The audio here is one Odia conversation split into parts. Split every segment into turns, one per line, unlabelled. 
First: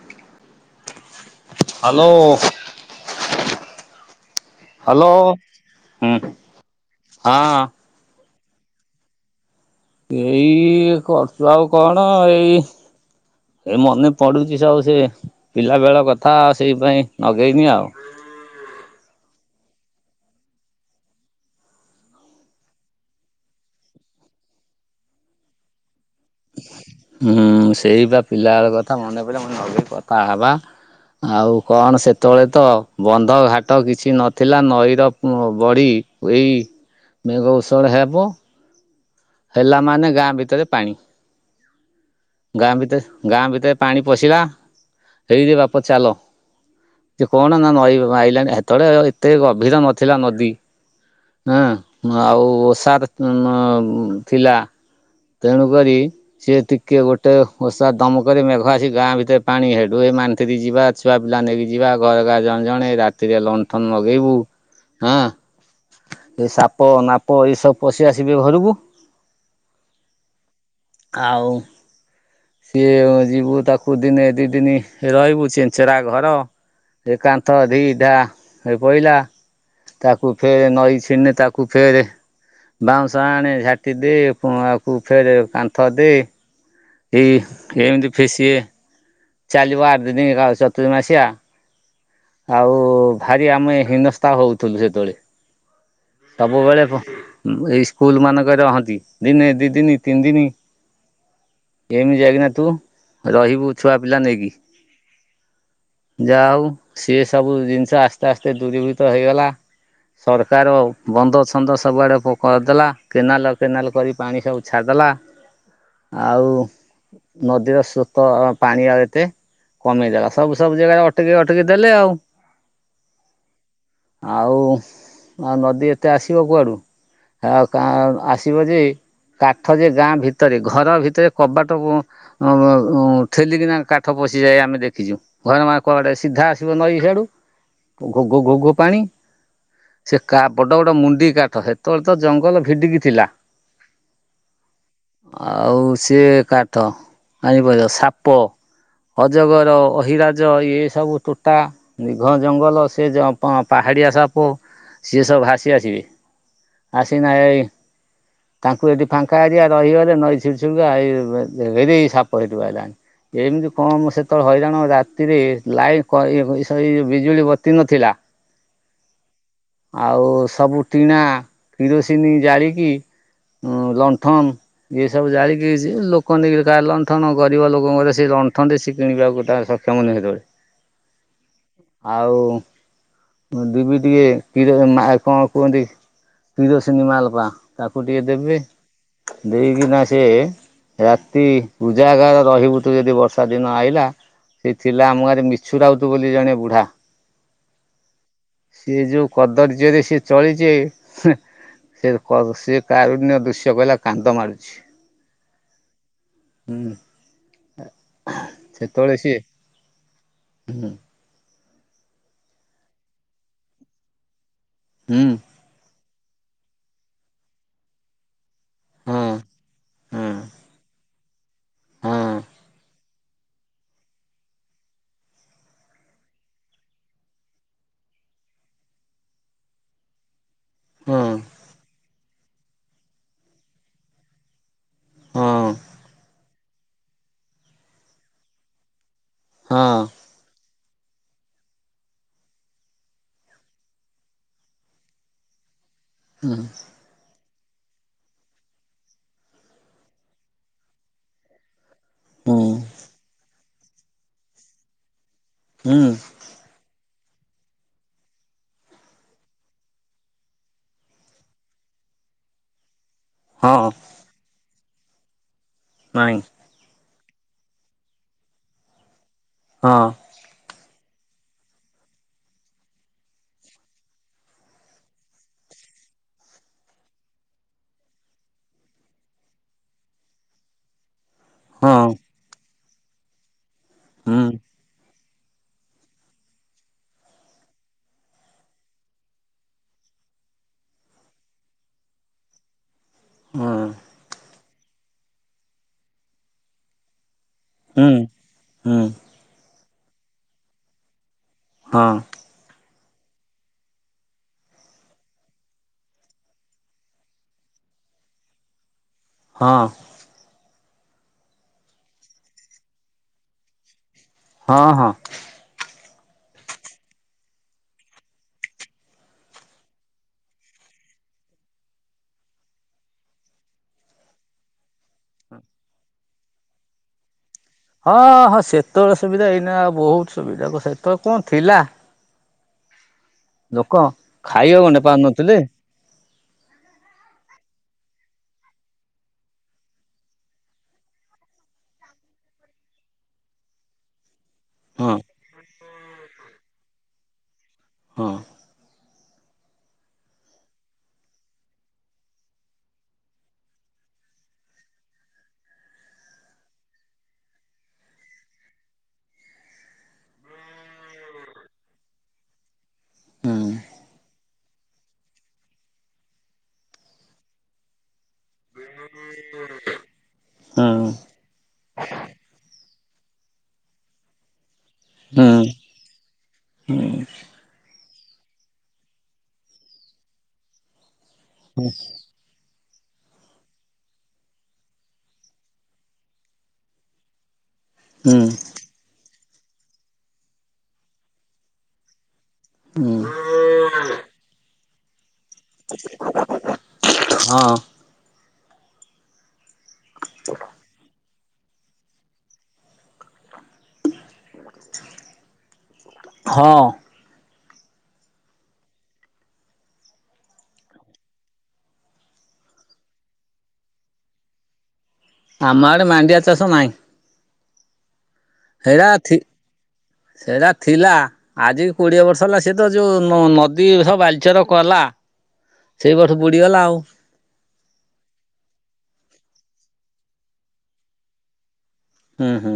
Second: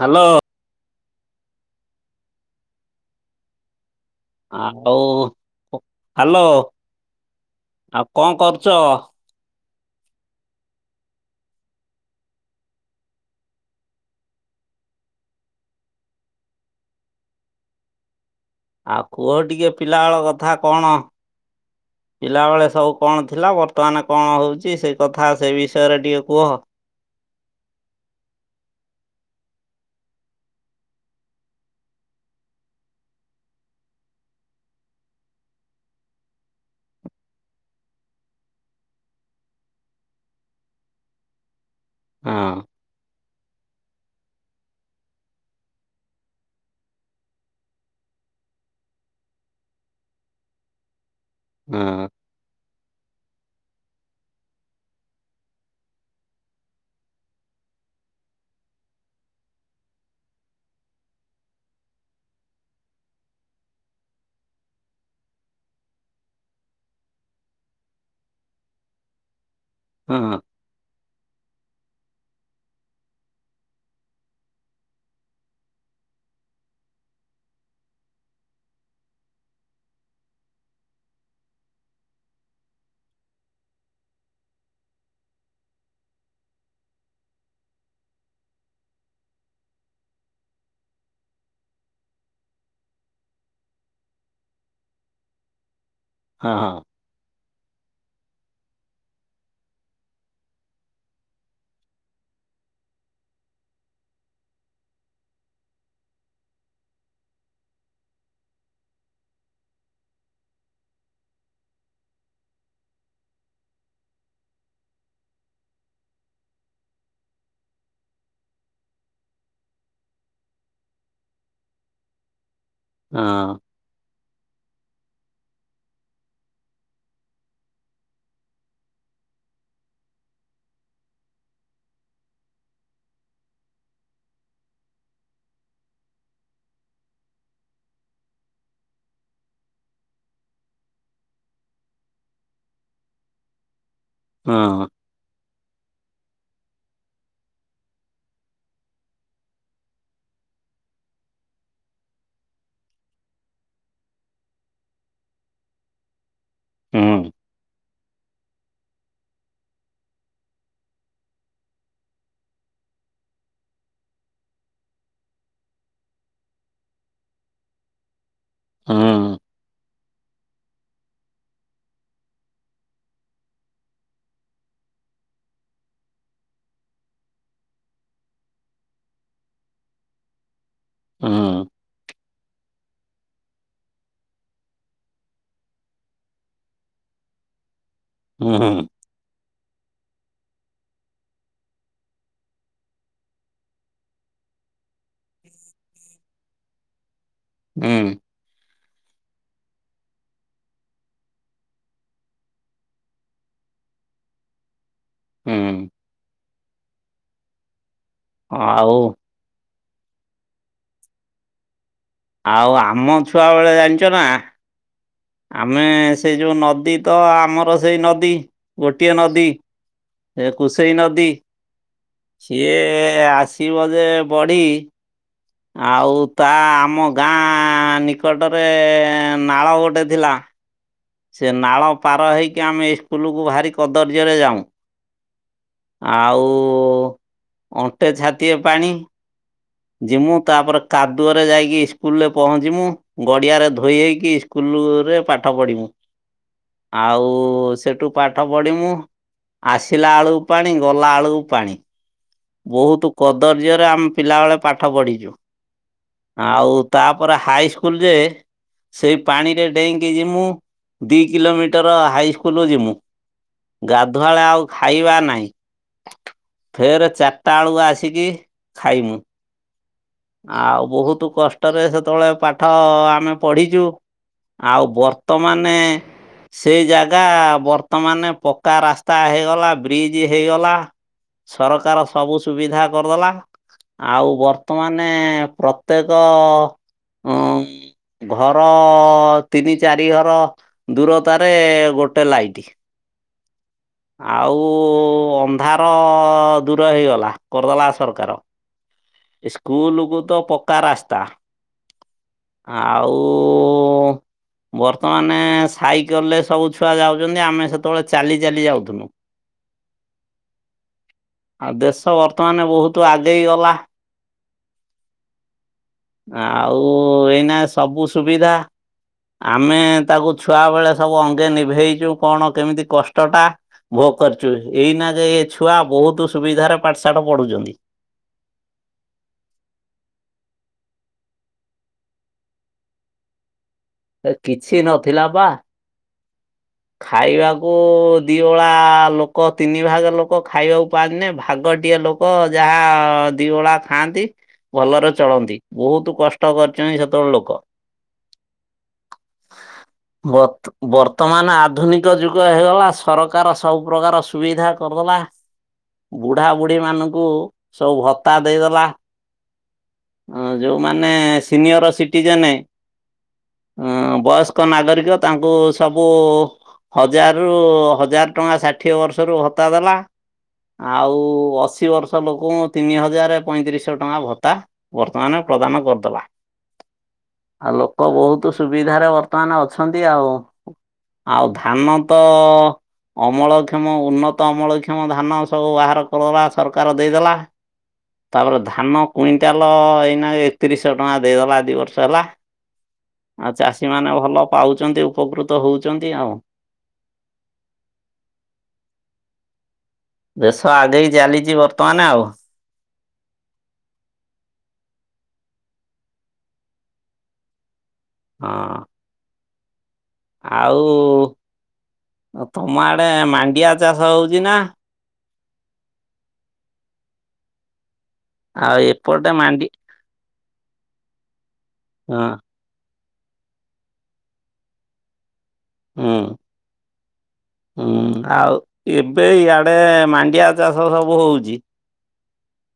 ହାଲୋ
ହାଲୋ
ଆଉ
ହଁ
ହ୍ୟାଲୋ ଆଉ କଣ କରୁ - ଚ
ଏଇ କରୁଚୁ ଆଉ କଣ ଏଇ ଏ ମନେ ପଡୁଛି ସବୁ ସେ ପିଲାବେଳ କଥା ଆଉ ସେଇଥିପାଇଁ ଆଗେଇନି ଆଉ।
ଆଉ କୁହ ଟିକେ ପିଲାବେଳ କଥା କଣ? ପିଲାବେଳେ ସବୁ କଣ ଥିଲା ବର୍ତ୍ତମାନ କଣ ହଉଛି ସେ କଥା ସେ ବିଷୟରେ ଟିକେ- କୁହ।
ହୁଁ ସେଇ ବା ପିଲାବେଳ କଥା ମନେ ପଡେ [unintelligible] କଥା ହେବା ଆଉ କଣ ସେତେବେଳେ ତ ବନ୍ଧ ଘାଟ କିଛି ନଥିଲା ନଈର ବଢ଼ି ଏଇ ମେଘ ଭୀଷଣ ହେବ। ହେଲା ମାନେ ଗାଁ ଭିତରେ ପାଣି,
ହଁ
ଗାଁ ଭିତରେ। ଗାଁ ଭିତରେ ପାଣି ପଶିଲା ହେଇରେ ବାପ ଚାଲ। ଯେ କଣ ନା ନଈ ବ ଆଇଲାଣି ହେତେବେଳେ, ଏତେ ଗଭୀର ନଥିଲା ନଦୀ।
ହଁ
ଆଁ ଆଉ ଓସାର ଉଁ-ଉଁ ଥିଲା। ତେଣୁ କରି ସିଏ ଟିକେ ଗୋଟେ ଓଷା କାମ କରି ମେଘ ଆସି ଗାଁ ଭିତରେ ପାଣି ହେଡୁ ଏ ମାନ୍ତ୍ରୀରି ଯିବା ଛୁଆ ପିଲା ନେଇକି ଯିବା ଘରକା ଜଣେ ଜଣେ ରାତିରେ ଲଣ୍ଠନ ନଗେଇବୁ। ହଁ। ଏ ସାପ ନାପ ଏସବୁ ପଶି ଆସିବେ ଘରକୁ
ହଁ।
ଆଉ ସିଏ ଯିବୁ ତାକୁ ଦିନେ ଦି ଦିନ ରହିବୁ ଚନେଞ୍ଚଚେରା ଘର ଏ କାନ୍ଥ ଢ଼ି ଢା ଏ ପଇଲା ତାକୁ ଫେର ନଈ ଛିନେ ତାକୁ ଫେର ବାଉଁଶ ଆଣେ ଝାଟି ଦେ ପୁ ଆ କୁ ଫେର କାନ୍ଥ ଦେଇ ଏ ଏମିତି ଫିସିଏ ଚାଲିବ ଆଠ ଦିନ କା ଚତୁର ମାସିଆ ଆଉ ଭାରି ଆମେ ହିନସ୍ତା ହଉଥିଲୁ ସେତେବେଳେ।
ହଁ।
ସବୁବେଳେ ପ ଏଇ ସ୍କୁଲ ମାନଙ୍କ ଗ ରହନ୍ତି ଦିନେ ଦିଇ ଦିନି ତିନ ଦିନ ଏମିତି ଯାଇକିନା ତୁ ରହିବୁ ଛୁଆ ପିଲା ନେଇକି ଯାଉ ସିଏ ସବୁ ଜିନିଷ ଆସ୍ତେ ଆସ୍ତେ ଦୂରୀଭୂତ ହେଇଗଲା। ସରକାର ବନ୍ଦ ଛନ୍ଦ ସବୁଆଡେ କ କରିଦେଲା କେନାଲ କେନାଲ କରି ପାଣି ସବୁ ଛାଡ଼ ଦେ ଦେଲା ଆଉ ନଦୀର ସୋତ ପାଣି ଆଉ ଏତେ କମେଇଦଲା ସବୁ ସବୁ ଜାଗାରେ ଅଟକି ଅଟ ଟେକେ ଦେଲେ ଆଉ
ହଁ
ଆଉ ଆଉ ନଦୀ ଏତେ ଆସିବ କୁଆଡୁ ଆ କା ଆସିବ ଯେ କାଠ ଯେ ଗାଁ ଭିତରେ ଘର ଭିତରେ କବାଟ ଅଁ-ଅଁ-ଅଁ ଠେଲିକିନା କାଠ ପଶିଯାଇ ଆମେ ଦେଖିଛୁ ଘରେ ମା କୁଆଡେ ସେ ସିଧା ଆସିବ ନଈ ସିଆଡ଼ୁ ଘୋଘୋ ଘୋଘୋ ପାଣି ସେ କା ବଡ ବଡ ମୁଣ୍ଡି କାଠ ସେତେବେଳେ ତ ଜଙ୍ଗଲ ଭିଡିକି ଥିଲା
ହଁ
ଆଉ ସିଏ କାଠ ଆଣିିପାରିବ ସାପ ଅଜଗର ଅହିରାଜ ଏ ସବୁ ତୋଟା ନିଘ ଜଙ୍ଗଲ ସେ ଜଁ ପା ପାହାଡ଼ିଆ ସାପ ସିଏ ସବୁ ଭାସି ଆସିବେ
ହୁଁ
ଆସିନାଁ ଏଇ ତାଙ୍କୁ ଏଠି ଫାଙ୍କା ଏରିଆ ରହିଗଲେ ନଈ [unintelligible] ହେ ରେ ସାପ ହେଠି ବାହାରିଲାଣି। ଏମିତି କମ ସେତେବେଳେ ହଇରାଣ ରାତିରେ ଲାଇ [unintelligible] ଏଇ ଯୋଉ ବିଜୁଳି ବତି ନଥିଲା
ହଁ।
ଆଉ ସବୁ ଟିଣା କିରୋସିିନି ଜାଳିକି ଲଣ୍ଠନ ଇଏ ସବୁ ଜାଳିକି ଯ ଲୋକ ନେଇ କାର ଲଣ୍ଠନ ଗରିବ ଲୋକଙ୍କର ସେ ଲଣ୍ଠନ ସେ କିଣିବା ଗୋଟ ତାର ସ [unintelligible]
ହଁ।
ଆଉ ଦିବି ଟିକେ କିର ମା କଣ କୁହନ୍ତି କିରୋସିନ ମାଲପା ତାକୁ ଟିକେ ଦେବେ
ହୁଁ
ଦେଇକିନା ସେଏ ରାତି ଉଜାଗାର ରହିବୁ ତୁ ଯଦି ବର୍ଷା ଦିନ ଆଇଲା ସେ ଥିଲା ଆମ ଗାଁ ରେ ମିଛୁ ରାଉତ ବୋଲି ଜଣେ ବୁଢା
ହୁଁ।
ସିଏ ଯୋଉ କଦର୍ଯ୍ୟରେ ସିଏ ଚଳିଚି ହ୍ନି ସେ କ ସେ କାରୁଣ୍ୟ ଦୃଶ୍ୟ କହିଲା କାନ୍ଦ ମାଡୁଛି।
ହୁଁ।
ହୁଁ।
ଆଉ
ହୁଁ।
ଆଉ ଆମ ଛୁଆ ବେଳେ ଜାଣିଚ ନା
ହୁଁ
ଆମେ ସେ ଯୋଉ ନଦୀ ତ ଆମର ସେଇ ନଦୀ ଗୋଟିଏ
ହଁ
ନଦୀ।
ହଁ
ଏ କୁସେଇ ନଦୀ।
ହଁ
ସିଏ ଆସିବ ଯେ ବଢି ଆଉ ତା ଆମ ଗାଁ ନିକଟରେ ନାଳ ଗୋଟେ ଥିଲା। ସେ ନାଳ ପାର ହେଇକି ଆମେ ଏଇ ସ୍କୁଲକୁ ଭାରି କଦର୍ଯ୍ୟରେ ଯାଉଁ
ହଁ
ଆଉ ଅଣ୍ଟେ ଛାତିଏ ପାଣି
ହଁ ହଁ
ଯିମୁଁ ତାପରେ କାଦୁଅରେ ଯାଇକି ସ୍କୁଲରେ ପହଞ୍ଚିମୁ ଗଡ଼ିଆରେ ଧୋଇ ହେଇକି ସ୍କୁଲରେ ପାଠ ପଢ଼ିମୁ।
ହୁଁ
ଆଉ ସେଠୁ ପାଠ ପଢିମୁୁ। ଆସିଲା ଆଳୁକୁ ପାଣି ଗଲା ଆଳୁକୁ ପାଣି।
ହୁଁ
ବହୁତ କଦର୍ଯ୍ୟରେ ଆମେ ପିଲାବେଳେ ପାଠ ପଢିଛୁ।
ହୁଁ
ଆଉ ତା ପରେ ହାଇ ସ୍କୁଲ ଯେ ସେଇ ପାଣିରେ ଡେଇଁକି ଯିମୁ ଦି କିଲୋମିଟର ହାଇ ସ୍କୁଲୁ ଯିମୁ।
ହଁ
ଗାଧୁଆବେଳେ ଆଉ ଖାଇବା ନାହିଁ।
ନାଇଁ
ଫେରେ ଚାରିଟା ବେଳୁକୁ ଆସିକି ଖାଇମୁ।
ହଁ
ଆଉ ବହୁତ କଷ୍ଟରେ ସେତେବେଳେ ପାଠ ଆମେ ପଢିଛୁ। ଆଉ ବର୍ତ୍ତମାନେ ସେ ଜାଗା ବର୍ତ୍ତମାନ ପକ୍କା ରାସ୍ତା ହେଇଗଲା ବ୍ରିଜ ହେଇଗଲା ସରକାର
ହଁ
ସବୁ ସୁବିଧା କରିଦେଲା। ଆଉ
ହୁଁ
ବର୍ ମାନେ ପ୍ରତ୍ୟେକ ଉମ୍ ଘର ତିନି ଚାରି ଘର ଦୂରତାରେ ଗୋଟେ ଲାଇଟ୍
ହଁ।
କୁ ଅନ୍ଧାର ଦୂର ହେଇଗଲା। କରିଦେଲା
ହୁଁ
ସରକାର।
ହୁଁ
ସ୍କୁଲକୁ ତ ପକ୍କା ରାସ୍ତା
ହଁ
ଆଉ ବର୍ତ୍ତମାନେ ସାଇକଲରେ ସବୁ ଛୁଆ ଯାଉଛନ୍ତି। ଆମେ ସେତେବେଳେ ଚାଲି ଚାଲି ଯା
ହଁ।
ଆଉ ଦେଶ ବର୍ତ୍ତମାନ ବହୁତ ଆଗେଇ ଗଲା।
ହଁ ହଁ।
ଆଉ ଏଇନା ସବୁ ସୁବିଧା। ଆମେ ତାକୁ ଛୁଆ ବେଳେ ସବୁ ଅଙ୍ଗେ ନିଭେଇଚୁ କଣ କେମିତି କଷ୍ଟଟା ଭୋଗ କରିଚୁ। ଏଇନା ଯେ ଏ ଛୁଆ ବହୁତ ସୁବିଧାରେ ପାଠଶାଠ ପଢୁଛନ୍ତି।
ହଁ ହଁ ସେତେବେଳେ ସୁବିଧା ଏଇନା ଆଉ ବହୁତ ସୁବିଧା ସେତେବେଳେ କଣ ଥିଲା? ଲୋକ
ଏ କିଛି
ଖାଇବାକୁ ଗଣ୍ଡେ
ନଥିଲା ବା
ପାଉନଥିଲେ।
ଖାଇବାକୁ ଦି ଓଳା ଲୋକ ତିନି ଭାଗ ଲୋକ ଖାଇବାକୁ ପାଆନ୍ତି ନେଇ ଭାଗ ଗୋଟିଏ ଲୋକ ଯାହା ଦିଓଳା ଖାଆନ୍ତି ଭଲରେ
ହଁ
ଚଳନ୍ତି। ବହୁତ କଷ୍ଟ କରିଛନ୍ତି ସେତେବେଳ ଲୋକ।
ହଁ
ବତ୍ ବର୍ତ୍ତମାନ ଆ ଆଧୁନିକ ଯୁଗ ହେଇଗଲା ସରକାର ସବୁପ୍ରକାର ସୁବିଧା କରିଦେଲା। ବୁଢା ବୁଢ଼ୀ ମାନଙ୍କୁ ସବୁ ଭତ୍ତା ଦେଇଦେଲା। ହଁ ଯୋଉମାନେ ସିନିୟର ସିଟିଜେନେ
ହୁଁ
ଅ ବୟସ୍କ ନାଗରିକ ତାଙ୍କୁ ସବୁ ହଜାର ରୁ ହଜାର ଟଙ୍କା ଷାଠିଏ ବର୍ଷରୁ ଭତ୍ତା ଦେଲା
ହୁଁ
ଆଉ ଅଶୀ ବର୍ଷ ଲୋକଙ୍କୁ ତିନି ହଜାର ପଇଁତିରିଶଶହ ଟଙ୍କା ଭତ୍ତା ବର୍ତ୍ତମାନ
ହୁଁ।
ପ୍ରଦାନ କରିଦେଲା। ଆଉ ଲୋକ ବହୁତ ସୁବିଧାରେ ବର୍ତ୍ତମାନ ଅଛନ୍ତି ଆଉ। ଆଉ ଧାନ ତ ଅମଳକ୍ଷମ ଉନ୍ନତ ଅମଳକ୍ଷମ ଧାନ ସବୁ ବାହାର କରିବା ସରକାର ଦେଇଦେଲା।
ହୁଁ
ତାପରେ ଧାନ କୁଉ ଟାଲ ଏଇନା ଏକତିରିଶହ ଟଙ୍କା ଦେଇଦେଲା ଦି ବର୍ଷ ହେଲା।
ହୁଁ
ଆଉ ଚାଷୀ ମାନେ ଭଲ ପାଉଛନ୍ତି ଉପକୃତ ହଉଛନ୍ତି ଆଉ।
ହଁ।
ଦେଶ ଆଗେଇ ଚାଲିଛି ବର୍ତ୍ତମାନ ଆଉ।
ହଁ।
ହଁ। ଆଉ। ତମ ଆଡେ ମାଣ୍ଡିଆ ଚାଷ ହଉଚି ନା।
ଆମ ଆଡେ ମାଣ୍ଡିଆ ଚାଷ ନାହିଁ।
ଆଉ
ହେରା
ଏପଟେ
ଥି
ମାଣ୍ଡି
ସେରା ଥିଲା ଆଜି କି କୋଡିଏ
ହଁ
ବର୍ଷ ହେଲା ସେତ ଯୋଉ ନଦୀ ସବୁ ବାଲିଚର କଲା।
ହୁଁ
ସେଇ ବର୍ଷ ବୁଡିଗଲା ଆଉ
ହୁଁ ଆଉ ଏବେ ଆ ଏ ମାଣ୍ଡିଆ ଚାଷ ସବୁ ହଉଚି।
ହୁଁ ହୁଁ।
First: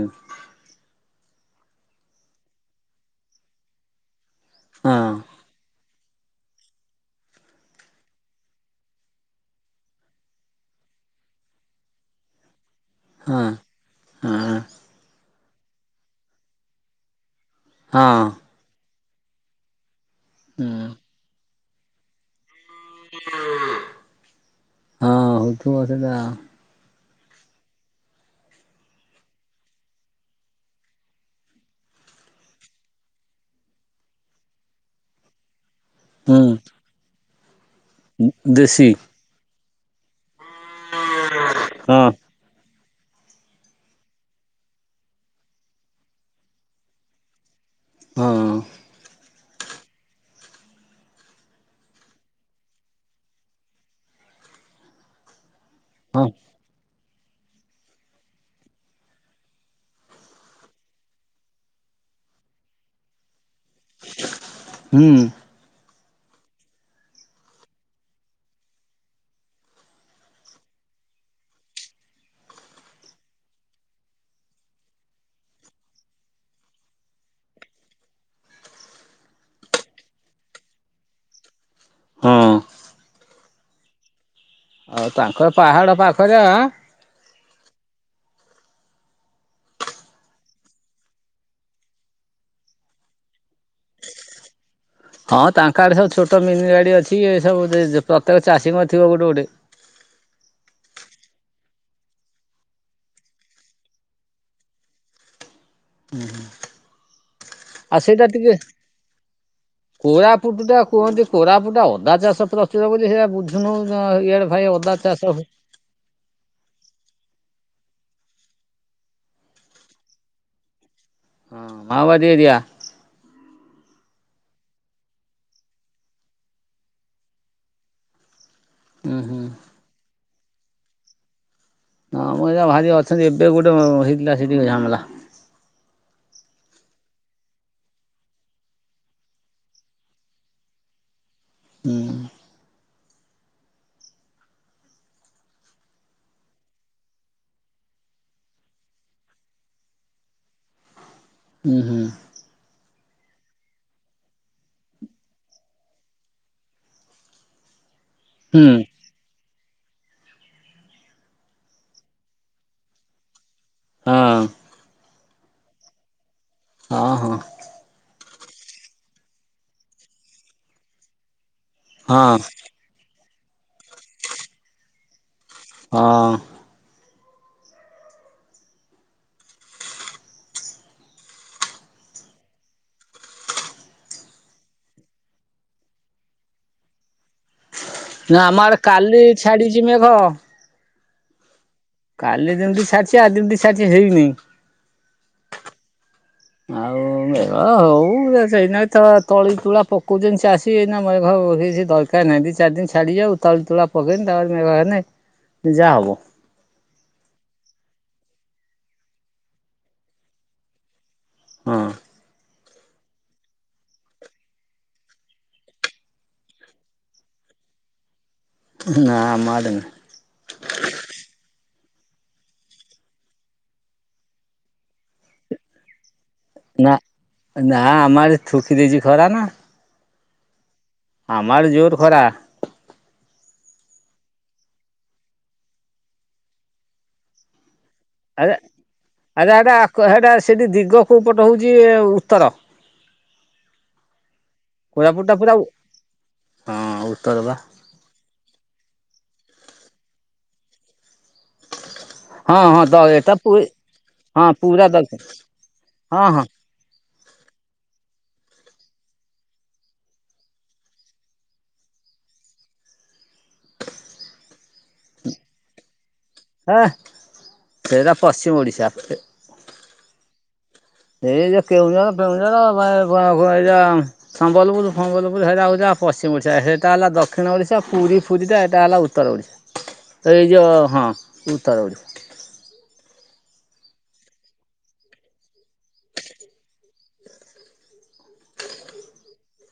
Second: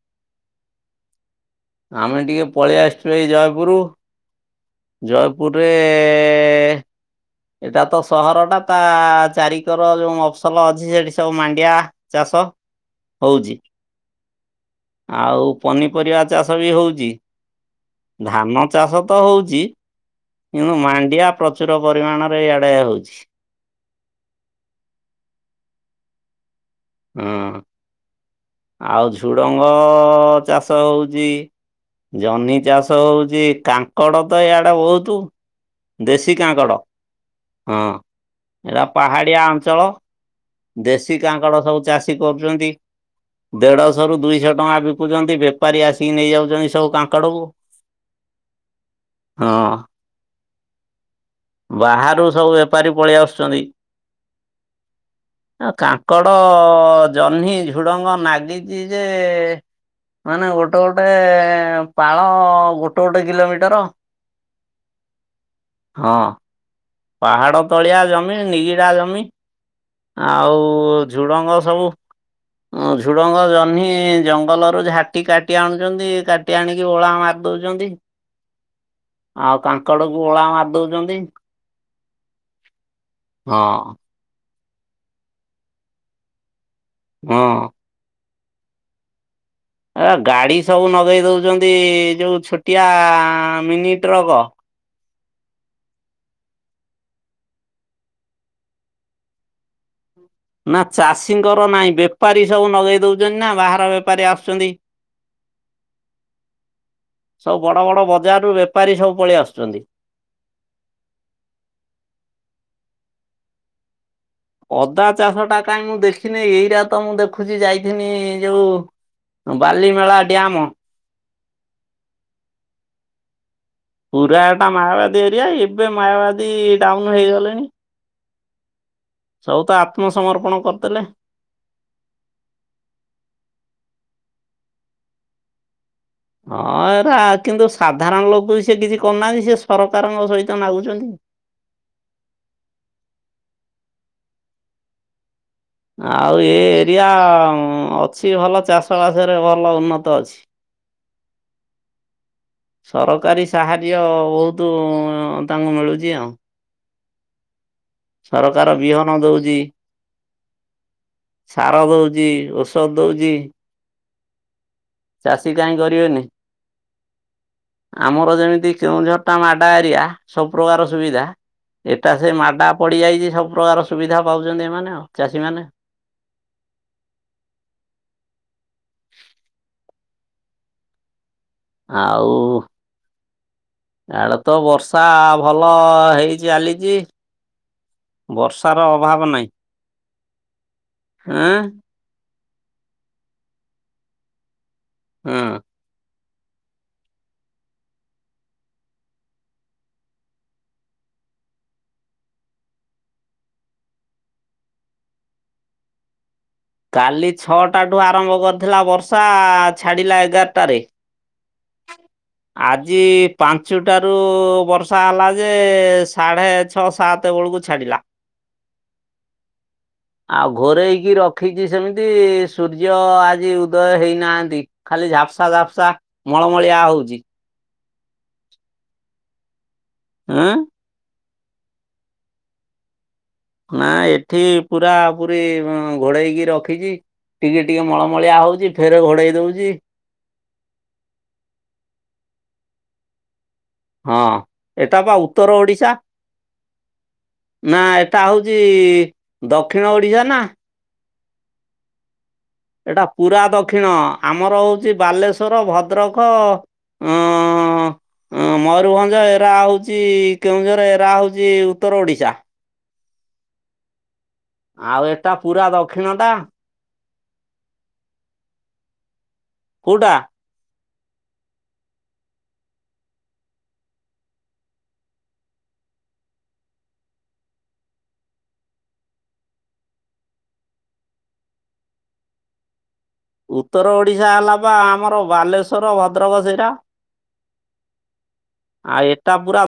ଆମେ ଟିକେ ପଳେଇ ଆସିଛୁ ଏଇ ଜୟପୁର।
ହଁ
ଜୟପୁରୁରେ ଏଇଟା ତ ସହର ଟା ତା ଚାରିକର ଜଉ ମଫସଲ ଅଛି ସେଠି ସବୁ ମାଣ୍ଡିଆ ଚାଷ। ହଉଚି।
ଆଁ।
ଆଉ ପନିପରିବା ଚାଷ ବି ହଉଚି,
ହଁ
ଧାନ ଚାଷ ତ ହଉଚି। କିନ୍ତୁ
ହୁଁ।
ମାଣ୍ଡିଆ ପ୍ରଚୁର ପରିମାଣରେ ଇଆଡ଼େ ହଉଚି।
ହଁ ହୋଉଥିବ ସେବା।
ହଁ। ଆଉ ଝୁଡଙ୍ଗ ଚାଷ ହଉଚି। ଜହ୍ନି ଚାଷ ହଉଚି, କାଙ୍କଡ଼ ତ ଇଆଡ଼େ ବହୁତୁ। ଦେଶୀ
ହୁଁ।
କାଙ୍କଡ଼। ହଁ, ଏଟା
ଦେଶୀ
ପାହାଡିଆ ଅଞ୍ଚଳ। ଦେଶୀ କାଙ୍କଡ଼ ସବୁ
ହଁ।
ଚାଷୀ କରୁଛନ୍ତି। ଦେଢଶହ ରୁ ଦୁଇଶହ ଟଙ୍କା ବିକୁଛନ୍ତି ବେପାରୀ ଆସିକି ନେଇଯାଉଛନ୍ତି ସବୁ କାଙ୍କଡ଼କୁ।
ହଁ।
ହଁ। ବାହାରୁ ସବୁ ବେପାରୀ ପଳି ଆସୁଛନ୍ତି। ଆ
ହଁ
କାଙ୍କଡ, ଜହ୍ନି, ଝୁଡ଼ଙ୍ଗ ନାଗିଚି ଯେ ମାନେ, ଗୋଟେ ଗୋଟେ ପାଳ ଗୋଟେ ଗୋଟେ କିଲୋମିଟର
ହୁଁ।
ହଁ, ପାହାଡ଼ ତଳିଆ ଜମି ନିଗିଡ଼ା ଜମି। ଆଉ ଝୁଡଙ୍ଗ ସବୁ ଝୁଡଙ୍ଗ, ଜହ୍ନି ଜଙ୍ଗଲରୁ ଝାଟି କାଟି ଆଣୁଛନ୍ତି କାଟି ଆଣିକି ଓଳାମାପ ଦଉଚନ୍ତି।
[inaudible]
ଆଉ କାଙ୍କଡ଼କୁ ଓଳା ମାରିଦଉଛନ୍ତି।
ହଁ।
ହଁ।
ଆଉ ତାଙ୍କର ପାହାଡ ପାଖରେ ଆ
ହଁ। ଆ ଗାଡି ସବୁ ନଗେଇ ଦଉଛନ୍ତି ଯୋଉ ଛୋଟିଆ ମିନି ଟ୍ରକ୍।
ହଁ ତାଙ୍କ ଆଡେ ସବୁ ଛୋଟ ମିନି ଗାଡି ଅଛି ଏ ସବୁ ପ୍ରତ୍ୟେକ ଚାଷୀଙ୍କ ଥିବ ଗୋଟେ ଗୋଟେ।
ହୁଁ ନା ଚାଷୀଙ୍କର ନାହିଁ ବେପାରୀ ସବୁ ନଗେଇ ଦଉଛନ୍ତି ନା ବାହାର ବେପାରୀ ଆସୁଛନ୍ତି
[inaudible] ହୁଁ ହୁଁ
ସବୁ ବଡ ବଡ ବଜାରରୁ ବେପାରୀ ସବୁ ପଳେଇଆ
କୋରାପୁଟ ଟା କୁହନ୍ତି କୋରାପୁଟଟା ଅଦା ଚାଷ ପ୍ରଚୁର ବୋଲି ସେଇ ବୁଝୁନୁ ଇଆଡ଼େ ଭାଇ
ଅଦା
ହଁ
ଚାଷ ଟା କାହିଁ ମୁଁ ଦେଖିନି ଏଇଟା ତ ମୁଁ ଦେଖୁଛି ଯାଇକ ଏ ଯୋଉ ବାଲିମେଳା ଡ୍ୟାମ
ହଁ ମାଓବାଦ ଦିଆ
ପୁରା ଏଟା ମାୟବାଦୀ ଏରିଆ ଏବେ ମାୟବାଦୀ ଡାଉନ ହେଇଗଲେଣି
ହୁଁ ହୁଁ।
ସବଉ ତ ଆତ୍ମ ସମମର୍ପଣ କରିଦେଲେ
ହଁ ମୁର ଏା ଭାରି ଅଛନ୍ତି ଏବେ ଗୋଟେ ହେଇଥିଲା ସେ ଟିକେ ଝାମଲା
ହଁ ଏରା କିନ୍ତୁ ସାଧାରଣ ଲୋକ ସେ କିଛି କରୁନାହାନ୍ତି ସେ ସରକାରଙ୍କ ସହିତ ନାଗୁଛନ୍ତି
ହୁଁ
ଆଉ ଏ ଏରିଆ ଅଛି ଭଲ ଚାଷବାସରେ ଭଲ ଉନ୍ନତ ଅଛି
ହୁଁ ହୁଁ
ସରକାରୀ ସାହାଯ୍ୟ ବହୁତ ତାଙ୍କୁ ମିଳୁଛି ଆଉ
ହୁଁ
ସରକାର ବିହନ ଦଉଛି ସାର ଦଉଛି ଔଷଧ ଦଉଛି
ହଁ
ଚାଷୀ କାହିଁ କରିବେନି
ହଁ ହଁ
ଆମର ଯେମିତି କେଉଝରଟା ମାଡା ଏରିଆ ସବୁ ପ୍ର୍ରକାର ସୁବିଧା ଏଟା ସେ
ହଁ।
ମାଡା ପଡିଯାଇଛି ସବୁ ପ୍ରକାର ସୁବିଧା ପାଉଛନ୍ତି ଏମାନେ ଆଉ ଚାଷୀମାନେ।
ହଁ
[inaudible] ଆଉ ଆଡେ ତ ବର୍ଷା ଭଲ ହେଇ ଚାଲିଚ
ନା ଆମର କାଲି ଛାଡିଛି ମେଘ
ହଁ
କାଲି ଯେମିତି ଛାଡିଛି ଆଉ ଯେମିତି ସାରିଛି ହେଇନି
ହଁ
ହ ଆଉ ମଘ ହଉ ସେଇନା ଏ ତଳି ତୁଳା ପକଉଛନ୍ତି ଚାଷୀ ଏନା ମ କିଛି ଦରକାରହିଁ ଦି ଚାରି ଦିନ ଛାଡି ଯାଉ ତାୁ ତୁ ପକେଇନି ତାଁ ଯାହା ହବ
କାଲି ଛଅଟାଠୁ ଆରମ୍ଭ କରିଥିଲା ବର୍ଷା ଛାଡିଲା ଏଗାରଟାରେ
ହଁ
ଆଜି ପାଞ୍ଚଟାରୁ ବର୍ଷା ହେଲା ଯେ ସାଢେ ଛଅ ସାତ ଗୋ ଛାିଲା
ନା ଆମ ଆଡେ ନା
ଆଉ ଘରେଇକି ରଖିଛି ସେମିତି ସୂର୍ଯ୍ୟ ଆଜି ଉଦୟ ହେଇନାହାନ୍ତି ଖାଲି ଝାପ୍ସା ଝାପ୍ସା ମଳମଳିଆ ହଉଛି
ହଁ ଆମର ଥୁକି ଦେଇଛି ଖରା ନା
ଆଁ
ଆମାର ଜୋର ଖରା
ନା ଏଠି ପୁରା ପୁରୀ ଘୋଡେଇକି ରଖିଛି ଟିକେଟ
ଆ ଆଟା ସେଟା ସେଠି ଦିଗ କୋଉପଟ ହଉଛି ଉତ୍ତର
ହଁ ଏଟ ବା
କୋରାପୁଟ ଟା ପୁରା
ଉତ୍ତର ଓଡିଶା
ହଁ ଉତ୍ତର ବା
ନା ଏଟ ହଉଛି ଦକ୍ଷିଣ ଓଡ଼ିଶା ନା
ହଁ ହଁ ଦ ଏଟା
ପୁରା
ପୁରୀ
ଦକ୍ଷିଣ
ହଁ
ଆମର
ପୁରା
ହଉଛି
ଦକ୍ଷ
ବାଲେଶ୍ଵର ଭଦ୍ରକ
ହଁ ହଁ। [inaudible]
ଉଁ ମୟୂରଭଞ୍ଜ ଏରା ହୋଉଚି କେଉଁଝର ଏରା ହୋଉଚି ଉତ୍ତର ଓଡ଼ିଶା। ଆଉ ଏଟା ପୁରା ଦକ୍ଷିଣଟା।
ସେରା ପଶ୍ଚିମ ଓଡ଼ିଶା ଫେ
କୋଉଟା?
ଏଇ ଯୋ କେଉଁଝର ଫେଉଁଝର ବା ବା କୋ ଏରା ସମ୍ବଲପୁର ଫମ୍ବଲପୁର ହେରା ଉଜା ପଶ୍ଚିମ ଓଡ଼ିଶା ହେଟା ହେଲା ଦକ୍ଷିଣ ଓଡ଼ିଶା ପୁରୀ ଫୁରୀଟା ଏଟା ହେଲା ଉତ୍ତର ଓଡ଼ିଶା। ଏଇ ଯୋଉ ହଁ ଉତ୍ତର ଓଡ଼ି
ଉତ୍ତର ଓଡ଼ିଶା ହେଲା ପା ଆମର ବାଲେଶ୍ଵର ଭଦ୍ରକ ସେରା। ଆ ଏଟା ପୁରା